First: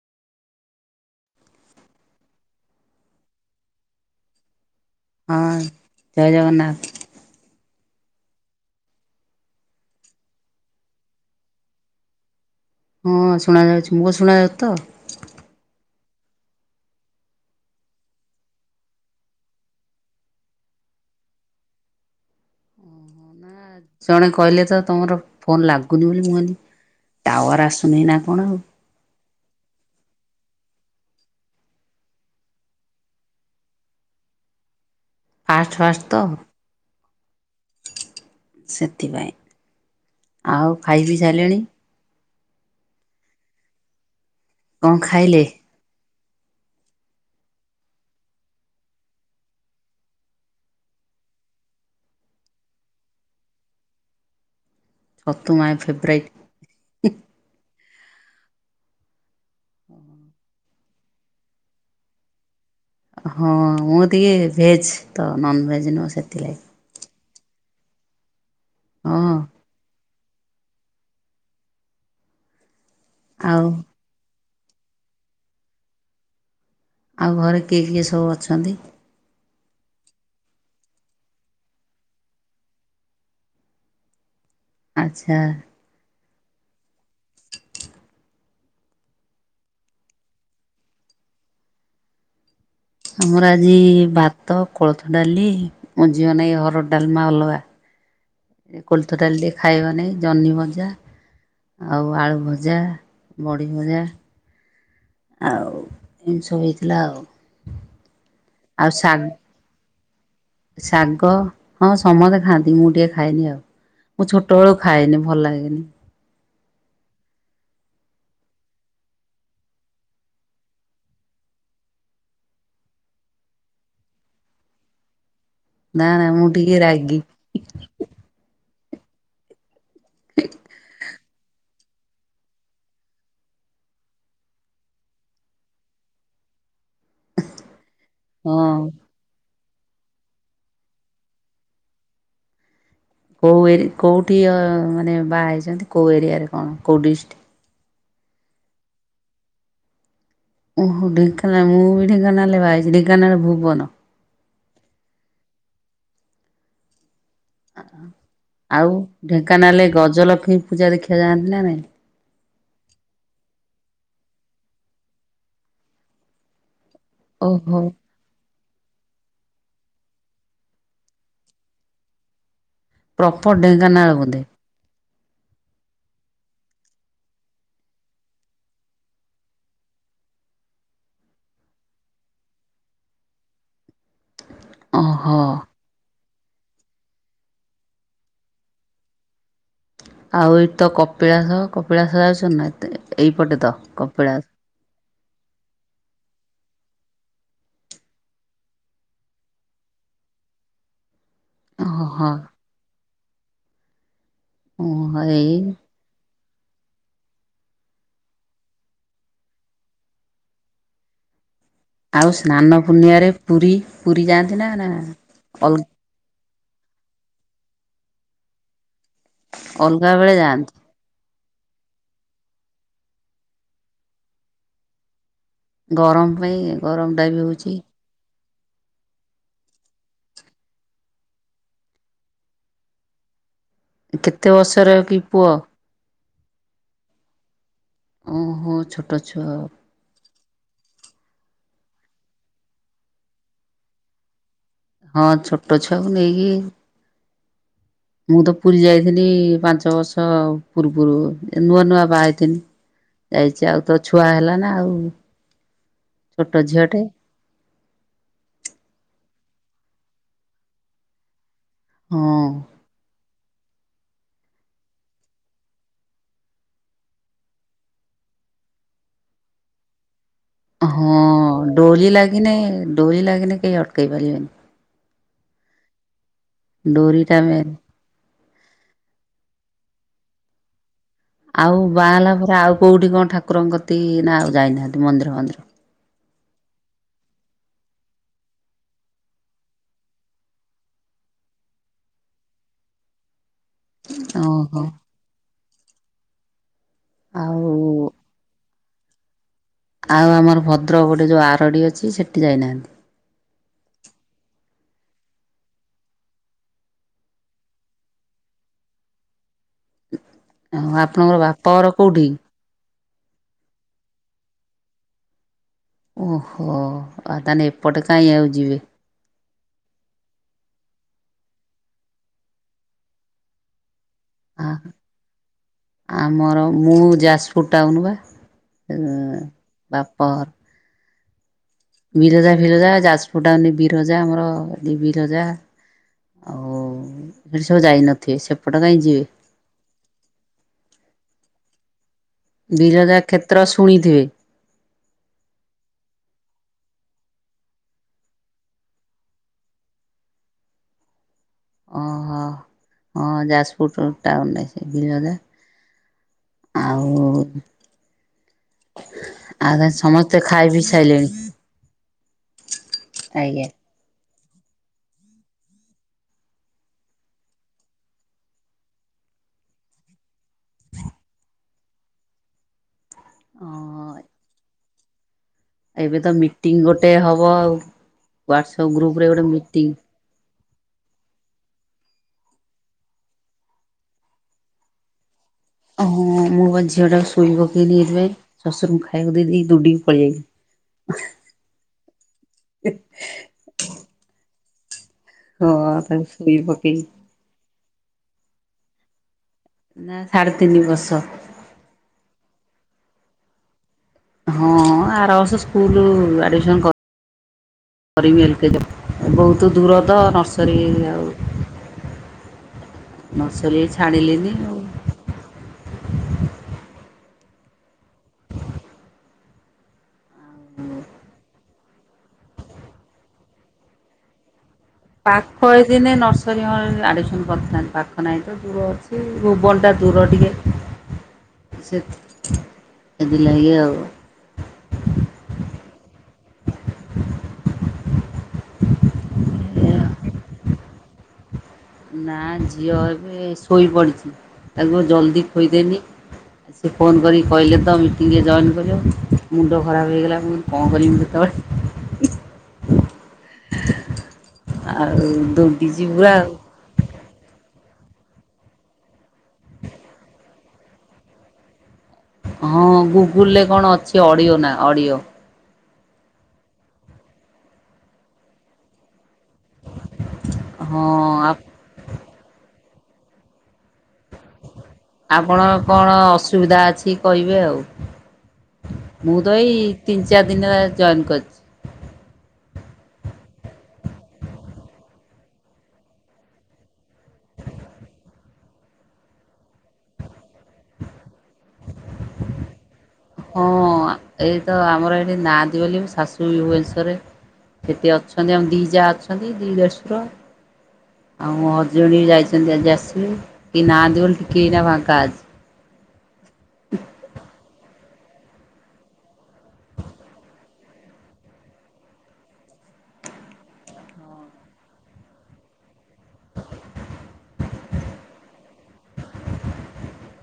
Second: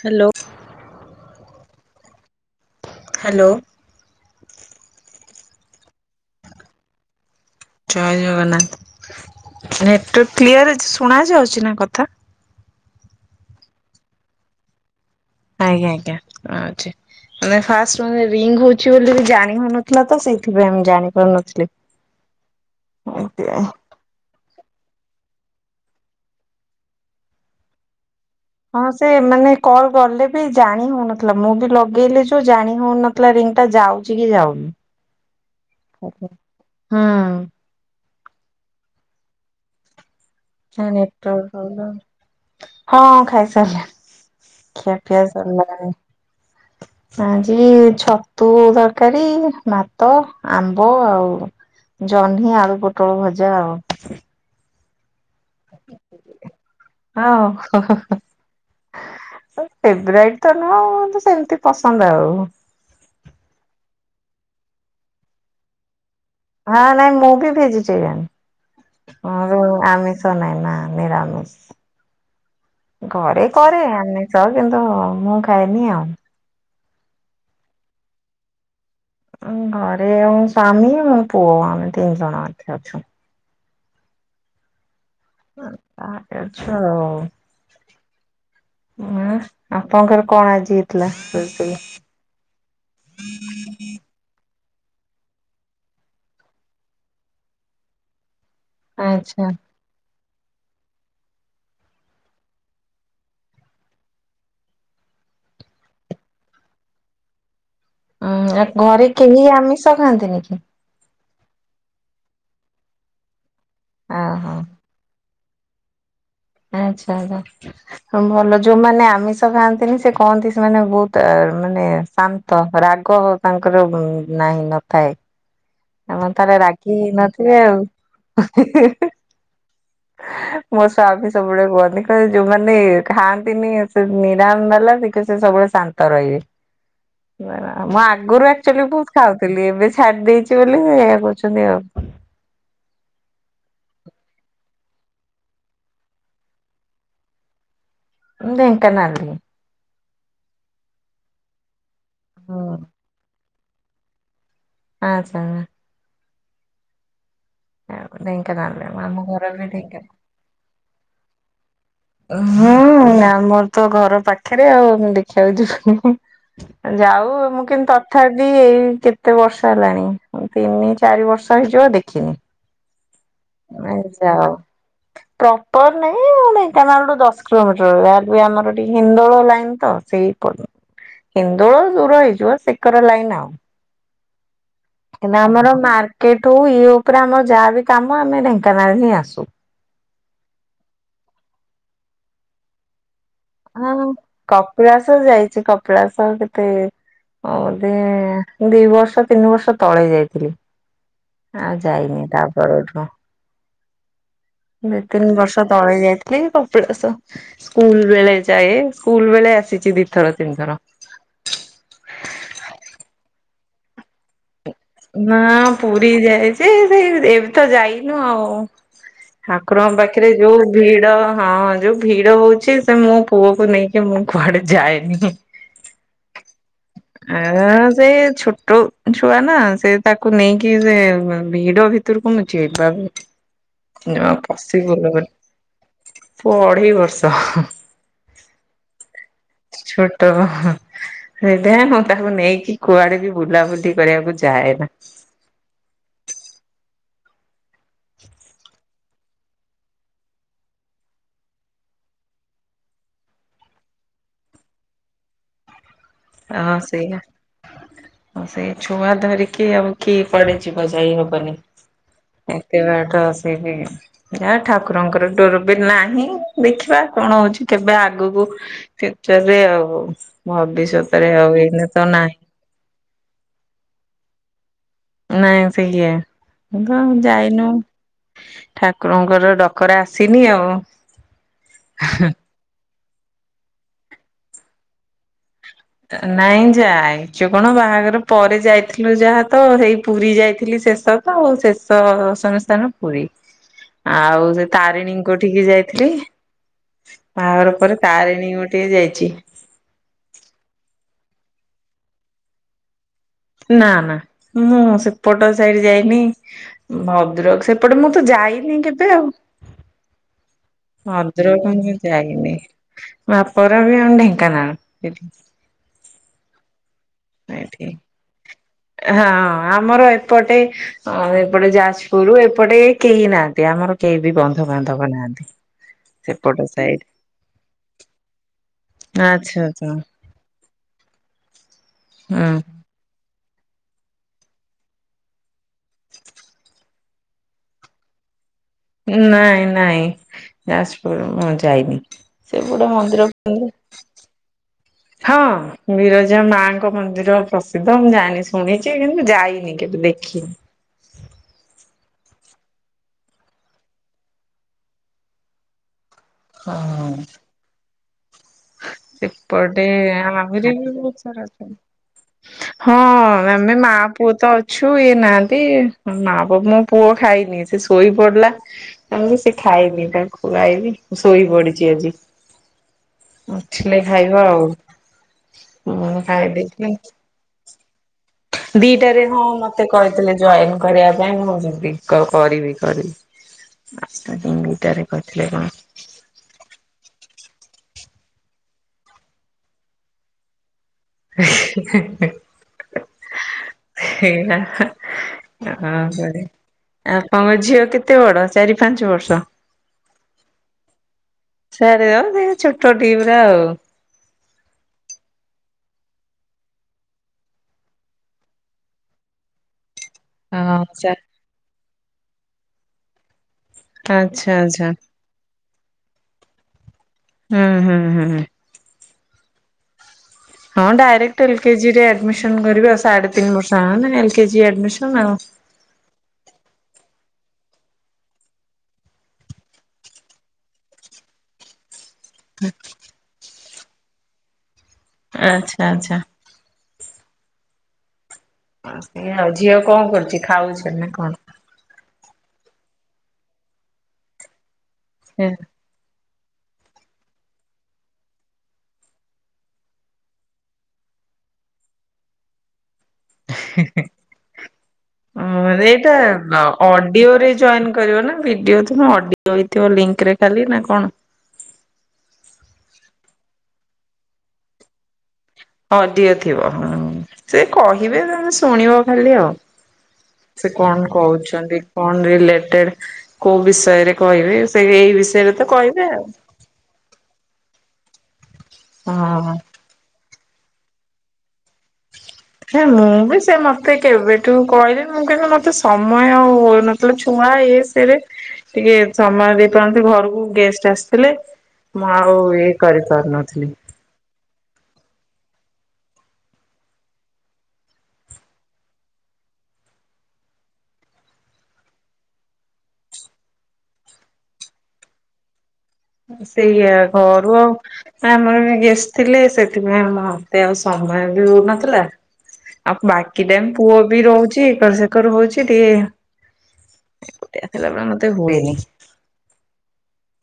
Hello. Hello. ହଁ ଜୟ ଜଗନ୍ନାଥ। ଜୟ ଜଗନ୍ନାଥ ନେଟୱାର୍କ କ୍ଲିୟର ଅଛି ଶୁଣାଯାଉଛି ନା କଥା? ହଁ ଶୁଣା ଯାଉଚି, ମୋ ଶୁଣାଯାଉଛି ତ? ଆଜ୍ଞା ଆଜ୍ଞା ଆ ଛି। ମାନେ ଫାଷ୍ଟେ ରିଙ୍ଗ ହଉଛି ବୋଲି ବି ଜାଣି ହଉନଥିଲା ତ ସେଇଥିପାଇଁ ମୁଁ ଜାଣିପାରୁନଥିଲି। [unintelligible] ଜଣେ କହିଲେ ତ ତମର ଫୋନ ଲାଗୁନି ବୋଲି କୁହନ୍ତିି ଟାୱାର ଆସୁନି ନା କଣ ଆଉ? ହଁ ସେ ମାନେ କଲ ଗଲେ ବି ଜାଣି ହଉନଥିଲା ମୁଁ ବି ଲଗେଇଲି ଯୋଉ ଜାଣି ହଉନ ଲା ରିଙ୍ଗ୍ ଟା ଯାଉଛି କି ଯାଉନି? ଫାଷ୍ଟ ଫାଷ୍ଟ ତ? ହଁ ସେଥିପାଇଁ ଆଉ ଖାଇ ବିି ନେଟୱାର୍କ ସାରିଲେଣି? ପ୍ରୋବ୍ଲେମ। ହଁ ଖାଇସାରିଲିଣି କଣ ଖିଆ ପିଆ ଖାଇଲେ? ସରିଲାଣି। ଆଜି ଛତୁ ତରକାରୀ ଭାତ ଆମ୍ବ ଆଉ ଜହ୍ନି ଆଳୁ ପୋଟଳ ଭଜା ଆଉ। ସତୁ ମାଇ ଫେବରାଇଟ୍। [unintelligible] ଫେବରାଇଟ ତ ନୁହଁ ସେମତି ପସନ୍ଦ ଆଉ। ହଁ ମୁଁ ଟିକେ ଭେଜ୍ ତ ନନଭେଜ୍ ନୁହଁ ସେଥିଲାଗି। ହଁ ନାଇଁ ମୁଁ ବି ଭେଜିଟେରିଆନ୍ ହ ହଁ ଉ ଆମେ ତ ନାଁ ନା ନିରାମିଷ ଘରେ ଆଉ କରେ ଆମିଷ ସ କିନ୍ତୁ ମୁଁ ଖାଏନି ଆଉ। ଆଉ ଘରେ କିଏ କିଏ ସବୁ ଅଛନ୍ତି? ଘରେ ମୋ ସ୍ୱାମୀ ମୋ ପୁଅ ଆମେ ତିନି ଜଣ ଅଛୁ। ଆଚ୍ଛା ଆ ଅଛ ଆଉ ହଁ ଆପଣଙ୍କର କଣ ଆଜି ଥିଲା ହେଇଥିଲା ରିସେଇ? ଆମର ଆଜି ଭାତ କୋଳଥ ଡାଲି ମୋ ଝିଅ ନାଗି ହରଡ଼ ଡାଲମା ଅଲଗା। କୋଳଥ ଆଚ୍ଛା ଡାଲି ଖାଇବନେଇ। ଜହ୍ନି ଭଜା ଆଉ ଆଳୁ ଭଜା ବଢି ଭଜା। ଆଉ ଏମିତି ସବୁ ହେଇଥିଲା ଆଉ। ଉଁ ଆଉ ଘରେ କେହି ଆମିଷ ଖାଆନ୍ତି ନି କି? ଶାଗ ହଁ ସମସ୍ତେ ଖାଆନ୍ତି ମୁଁ ଟିକେ ଖାଇନି ଆଉ ମୁଁ ଓହୋ ଛୋଟବେଳୁ ଖାଏନି ଭଲ ଲାଗେନି। ଆଚ୍ଛା ହଁ ଭଲ ଯୋଉମାନେ ଆମିଷ ଖାଆନ୍ତିନି ସେ କହନ୍ତି ସେମାନେ ବହୁତ ମାନେ ଶାନ୍ତ ନ୍ତ ରାଗ ତାଙ୍କର ନାହିଁ ନଥାଏ ନା ନା ସେମାନେ ମୁଁ ଥରେ ଟିକେ ରାଗି ନ ଥିଲେ ଆଉ [inaudible] ମୋ ସ୍ୱାମୀ ସବୁବେଳେ କୁହନ୍ତି କହିବେ ଯୋଉମାନେ ଖାଆନ୍ତିନି ସେ ନିରାମ ବାଲା ଟିକେ ସେ ସବୁବେଳେ ଶାନ୍ତ ରହିବେ। [unintelligible] ମୁଁ ଆଗରୁ ହଁ। ଆକ୍ଚଲ୍ଲୀ ବହୁତ ଖାଉଥିଲି ଏବେ ଛାଡି ଦେଇଛି ବୋଲି ଏଇଆ କହୁଛନ୍ତି ଆଉ। କୋଉ ଏରି କୋଉଠି ମାନେ ବାହା ହେଇଛନ୍ତି କୋଉ ଏରିଆରେ କଣ କୋଉ ଡିଷ୍ଟ୍ରିକ୍? ଢେଙ୍କାନାଳ। ଓହୋ ଢେଙ୍କାନାଳ ମୁଁ ବି ଢେଙ୍କାନାଳେ ରେ ହୁଁ ବାହା ହେଇଛି ଢେଙ୍କାନାଳ ଭୁବନ। ଆଚ୍ଛା ଢେଙ୍କାନାଳରେ ଆଉ ଆମ ଘର ବି ଢେଙ୍କାନାଳରେ ଢେଙ୍କାନାଳ। ଗଜଲକ୍ଷ୍ମୀ ପୂଜା ଦେଖିବା ଯାଆନ୍ତି ନା ନାଇଁ? ହୁଁ ଆମର ତ ଘର ପାଖରେ ଆଉ ଦେଖିବାକୁ ଯିବୁନି? ଆ ଯାଉ ମୁଁ ଓହୋ କିନ୍ତୁ ତ ତଥାବି ଏଇ କେତେ ବର୍ଷ ହେଲାଣି ତିନି ଚାରି ବର୍ଷ ହେଇଯିବ ଦେଖିନି। ପ୍ରପର ନାଇଁ ଢେଙ୍କାନାଳ ବୋଧେ? ଯାଅ। ପ୍ରପର ନାଇଁ ମାନେ ଢେଙ୍କାନାଳ ଠୁ ଦଶ କିଲୋମିଟର। ଯାହେଲେ ବି ଆମର ଟିକେ ହିନ୍ଦୋଳ ଲାଇନ୍ ତ। ସେଇ ପଟୁ ହିନ୍ଦୋଳ ଦୂର ହେଇଯିବ ସେକର ଲାଇନ୍ ଆଉ। ଓହୋ କିନ୍ତୁ ଆମର ମାର୍କେଟ ଠୁ ଇଏ ଉପରେ ଆମର ଯାହାବି କାମ ଆମେ ଢେଙ୍କାନାଳ ହିଁ ଆସୁ। ଆଉ ଏଇଠି ତ କପିଳାସ କପିଳାସ ଯାଉଚ ନା ଏତେ, ଏଇପଟେ ତ ହଁ କପିଳା କପିଳାସ ଯାଇଚି କପିଳାସ କେତେ ବୋଧେ ଦି ବର୍ଷ ତିନି ବର୍ଷ ତଳେ ଯାଇଥିଲି। ଆଉ ଯାଇନି ଓହୋ ତାପର ଠୁ। ଦି ଓହୋ ତିନି ଏଇ ବର୍ଷ ତଳେ ଯାଇ କପିଳାସ, ସ୍କୁଲ ବେଳେ ଯାଏ ସ୍କୁଲ ବେଳେ ଆସିଚି ଦିଥର ତିନିଥର। ଆଉ ସ୍ନାନ ପୂର୍ଣ୍ଣିମାରେ ପୁରୀ, ପୁରୀ ଯାଆନ୍ତି ନା ନା ଅଲ ପୁରୀ ଯାଏ ଯେ ଏ ଏବେ ତ ଯାଇନୁ ଆଉ। ଠାକୁରଙ୍କ ଅଲଗା ପାଖରେ ବେଳେ ଯୋଉ ଯାଆନ୍ତି ଭିଡ ହଁ ଯୋଉ ଭିଡ ହଉଚି ସେ ମୋ ପୁଅକୁ ନେଇକି ମୁଁ କୁଆଡେ ଯାଏନି। ଗରମ ପାଇଁ ଗରମଟା ବି ହେଉଛି। [unintelligible] ସେ ଛୋଟ ଛୁଆ ନା, ସେ ତାକୁ ନେଇକି ସେ ଭିଡ ଭିତରକୁ ମୁଁ ଯିବାକୁ କେତେ ବର୍ଷର [unintelligible] ତାକୁ କି ପୁଅ ଅଢେଇ ବର୍ଷ। ଓହୋ ଛୋଟ ଛୁଆ ଆଉ। ଛୋଟ [unintelligible] ମୁଁ ତାକୁ ନେଇକି କୁଆଡେ ବି ବୁଲାବୁଲି କରିବାକୁ ଯାଏନା। ହଁ ଛୋଟ ଛୁଆକୁ ନେଇକି ମୁଁ ତ ପୁରୀ ଯାଇଥିଲି ପାଞ୍ଚ ବର୍ଷ ପୂର୍ବରୁ। ନୂଆ ନୂଆ ବାହା ହେଇଥିଲି। ଯାଇଚି ଆଉ ତ ଛୁଆ ହେଲା ନା ଆଉ ଛୋଟ ହଁ ଝିଅଟେ ସେଇଆ। ହଁ ସେୟା, ଛୁଆ ଧରିକି ଆଉ କିଏ କୁଆଡେ ଯିବ, ଯାଇ ହବନି। ହଁ ଏତେ ବାଟ ସେ ବି ଯା ଠାକୁରଙ୍କର ଡୋର ବି ନାହିଁ। ଦେଖିବା କଣ ହଉଚି କେବେ ଆଗୁକୁ ଫ୍ୟୁଚରରେ ଆଉ ଭବିଷ୍ୟ ହଁ ଡୋରି ଲାଗିନେଇ, ଡୋରି ଲାଗିଲେ କେହି ଅଟକେଇ ପାରିବେନି। ନାଇଁ ସେଇଆ। ମୁଁ ତ ଆଉ ଡୋରିଟା ମେନ୍। ଯାଇନୁ। ଠାକୁରଙ୍କର ଡକରା ଆସିନି ଆଉ। ଆଉ ବାହା ହେଲା ପରେ ଆଉ କୋଉଠି କଣ ଠାକୁରଙ୍କ କତିକି ନା ଆଉ ଯାଇନାହାନ୍ତି ମନ୍ଦିର ଫନ୍ଦିର? ନାଇଁ ଯାଇଚୁ କଣ ବାହାଘର ପରେ ଯାଇଥିଲୁ ଯାହା ତ ହେଇ ପୁରୀ ଯାଇଥିଲି ଶେଷ ତ ଆଉ ଶେଷ [unintelligible] ସ୍ଥାନ ପୁରୀ। ଆଉ ସେ ଓହୋ। ତାରିଣୀଙ୍କ ଠିକି ଯାଇଥିଲି, ଆଉ ବାହାଘର ପରେ। ତାରିଣୀ ଗୋଟିଏ ଯାଇଚି। ଆଉ ଆମର ଭଦ୍ରକ ପଟେ ଯୋଉ ଆରଡ଼ି ଅଛି ସେଠି ଯାଇନାହାନ୍ତି? ନା ନା ମୁଁ ସେପଟ ସାଇଡ୍ ଯାଇନି। ଭଦ୍ରକ ସେପଟେ ମୁଁ ତ ଯାଇନି କେବେ ଆଉ। ଆଉ ଆପଣଙ୍କର ଭଦ୍ରକ ବାପଘର ମୁଁ କୋଉଠି? ଯାଇନି। ବାପ ଘର ବି ଆମ ଢେଙ୍କାନାଳ। ଓହୋ। ଆଉ ତାହେଲେ ଏଠି। ଏପଟେ କାହିଁ ଆଉ ଯିବେ। ହଁ ଆମର ଏପଟେ ଅଁ ଏପଟେ ଯାଜପୁର ଏପଟେ କେହି ନାହାନ୍ତି ଆମର। କେହି ବି ଆ ବନ୍ଧୁବାନ୍ଧବ ନାହାନ୍ତି, ଆମର ସେପଟ ମୁଁ ସାଇଡ୍। ଯାଜପୁର ଟାଉନ ବା। ଆଚ୍ଛା ଆଚ୍ଛା। ପର୍ ବିରଜା ହୁଁ ଫିରଜା ଯାଜପୁର ଟାଉନ୍ ବିରଜା ଆମର ଏଠି ବିରଜା ଆଉ ସେଠି ସବୁ ଯାଇନଥିବେ ସେ ନାଇଁ ନାଇଁ ଯାଜପୁର ମୁଁ ଯାଇନି। ସେଗୁଡା ବିରଜା ମନ୍ଦିର କ୍ଷେତ୍ର [unintelligible] ଶୁଣିଥିବେ ହଁ। ବିରଜା ମାଙ୍କ ମନ୍ଦିର ପ୍ରସିଦ୍ଧ ମୁଁ ଯାଇନି ଶୁଣିଛି କିନ୍ତୁ ଯାଇନି କେବେ ଦେଖିନି। ଓହୋ ହଁ ଯାଜପୁର ତ ଟାଉନ ସେ ବିରଜା। ହଁ ଆଉ ସେପଟେ ଆଉ ଆମା ସମସ୍ତେ ଖାଇ ଆହୁରି ପିଇ ବି ବହୁତ ସାଇଲେଣି ସାରା ଅଛନ୍ତି। ହଁ ଆଜ୍ଞା ଆମେ ମା ପୁଅ ତ ଅଛୁ ଇଏ ନାହାନ୍ତି ହ ମା ପୁଅ ମୋ ପୁଅ ଖାଇନି ସେ ଶୋଇ ପଡିଲା। ଆ ମୁଁ ସେ ଖାଇନି ତାଙ୍କୁ ଖୁଆଇବି ଶୋଇ ପଡିଛି ଆଜି। ଉଠିଲେ ହଁ ଖାଇବ ଆଉ। ଏବେ ମୁଁ ତ ମିଟିଂ ଗୋଟେ ହବ ଆଉ ଖାଇଦେଇଚି ହ୍ୱାଟ୍ସଆପ୍ ଗ୍ରୁପରେ ଦିଟାରେ ହଁ ଗୋଟେ ମତେ ମିଟିଂ କହିଥିଲେ। ଜଏନ କରିବା ପାଇଁ ମୁଁ ଯିବି କ କରିବି କରିବି। [unintelligible] ଦୁଇଟାରେ କରିଥିଲେ କଣ। ଓହୋ ମୁଁ ବା ଝିଅଟାକୁ ଶୋଇ ପକେଇଲି ଏବେ। ଶ୍ୱଶୁରଙ୍କୁ ଖାଇବାକୁ ଦେଇ ଦେଇକି ଦୌଡ଼ିକି ପଳେଇ ଆଇଚି। [unintelligible] ସେଇଆ। ହଁ ତାକୁ କରେ ଶୋଇ ପକେଇଲି ଆପଣଙ୍କ ଝିଅ କେତେ ବଡ ଚାରି ପାଞ୍ଚ ବର୍ଷ? ନା ସାଢ଼େ ତିନି ବର୍ଷ। ସାଢେ ଅ ସେ ଛୋଟ ଟି ପରା ଆଉ। ହଁ ଆର ବର୍ଷ ସ୍କୁଲ ଆଡ଼ମିଶନ କରି କରିବି ଏଲ୍ କେ ବହୁତ ଦୂର ତ ନର୍ସରୀ ହଁ ସା ଆଉ ନର୍ସରୀ ଆଚ୍ଛା ଛାଡିଲିନି ଆଉ। ଆଚ୍ଛା ହଁ ହୁଁ ହଁ। ହଁ ଡାଇରେକ୍ଟ ଏଲ କେଜି ରେ ଆଡମିସନ କରିବି ଆଉ ସାଢେ ତିନିବର୍ଷ ହଁ ନା ଏଲ କେ ଜି ଆଡମିଶ ପାଖ ହେଇଥିନେ ନର୍ସରୀ ହ ଆଡମିସନ କରିଥାନ୍ତି ପାଖ ନାଇଁ ତ। ଦୂର ଅଛି ଭୁବନଟା ଦୂର ଟିକେ ସେଥୀ [inaudible] ସେଥି ଲାଗି ଆଉ। ଆଚ୍ଛା ଆଚ୍ଛା। ଅ ସେଇଆ ଆଉ ଝିଅ କଣ କରୁଛି ଖାଉଚି ନା କଣ। ନା ଝିଅ ଏବେ ଶୋଇପଡ଼ିଛି ତାକୁ ଜଲ୍ଦି ଖୋଇଦେନି। ସେ ଫୋନ୍ କରି କହିଲେ ତ ମିଟିଂରେ ଜଏନ୍ କରିବା ପାଇଁ ମୁଣ୍ଡ ଖରାପ ହେଇଗଲା ମୁଁ କଣ କରିବି ମୁଁ କେତେବେଳେ ଆଉ ମୋର ଦୌଡ଼ିଛି ଏଇଟା ପୁରା ଆଉ। ନ। ଅଡିଓ ରେ ଜଏନ୍ କରିବ ନା ଭିଡିଓ ତ ହଁ ଅଡିଓ ହେଇଥିବ ଲିଙ୍କରେ ଖାଲି ନା କଣ? ହଁ ଗୁଗୁଲରେ କଣ ଅଛି ଅଡିଓ ନା ଅଡିଓ ଅଡିଓ ଥିବ ହଁ ସେ କହିବେ ତମେ ଶୁଣିବ ଖାଲି ଆଉ। ସେ ହଁ କଣ ଆ କହୁଛନ୍ତି କଣ ରିଲେଟେଡ କୋଉ ବିଷୟରେ କହିବେ ସେ ଏଇ ବିଷୟରେ ତ କହିବେ ଆଉ। ସୁବିଧା ଅଛି କହିବେ ଆଉ ମୁଁ ହଁ। ତ ଏଇ ତିନି ଚାରି ଦିନ ଅ ଜଏନ୍ କରିଛି। ହେଁ ମୁଁ ବି ସେ ମତେ କେବେଠୁ କହିଲେ ମୁଁ କହି ମତେ ସମୟ ଆଉ ନଥିଲା ଛୁଆ ଇ ସ ତିରେ ଟିକେ ସମୟ ଦେଇପାରନ୍ତି ଘରକୁ ଗେଷ୍ଟ ଆସିଥିଲେ। ମୁଁ ଆଉ ଏ କରିପାରୁ ନଥିଲି। ହଁ ଏଇ ତ ଆମର ଏଇଠି ନାହାତି ବୋଲି ମୋ ଶାଶୁ ବି ଭୁବନେଶ୍ୱରରେ। ସେଟି ଅଛନ୍ତି ଆମ ଦି ଯା ଅଛନ୍ତି ଦି ଦେଡଶୁର। ଆଉ ମୋ ହଜବେନଟ ବି ଯାଇଛନ୍ତି ଆଜି ଆସିବେ। କେଇ ନାହାନ୍ତି ବୋଲି ଟିକିଏ ଏଇନା ଫାଙ୍କା ଅଛି। ସେଇଆ ଘରୁ ଆଉ ଆମର ଏଣେ ଗେଷ୍ଟ ଥିଲେ ସେଥିପାଇଁ ଆମ ମତେ ଆଉ ସମୟ ବି ହଉନଥିଲା। ଆଉ ବାକିଟାଇମ ପୁଅ ବି ରହୁଛି ଏକର ସେକର ହଉଛି ଟିକେ। ଏକୁଟିଆ ଥିଲାବେଳେ ମତେ ହୁଏନି।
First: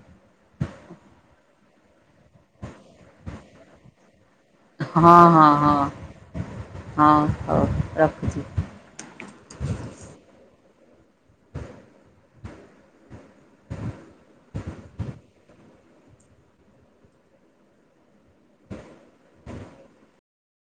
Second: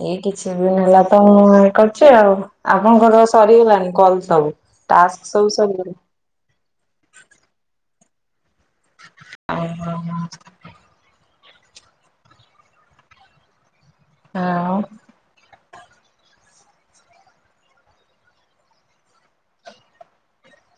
ଏଇ କିଛି ଦିନ ହେଲା ତ କରଛି ଆଉ ଆପଣଙ୍କର ସରିଗଲାଣି କଲ ସବୁ। ହଁ ଟାସ୍କ ହଁ ସବୁ ସରିଗଲା ହଁ ହଁ ହଉ ରଖୁଛି। [unintelligible] ଆଉ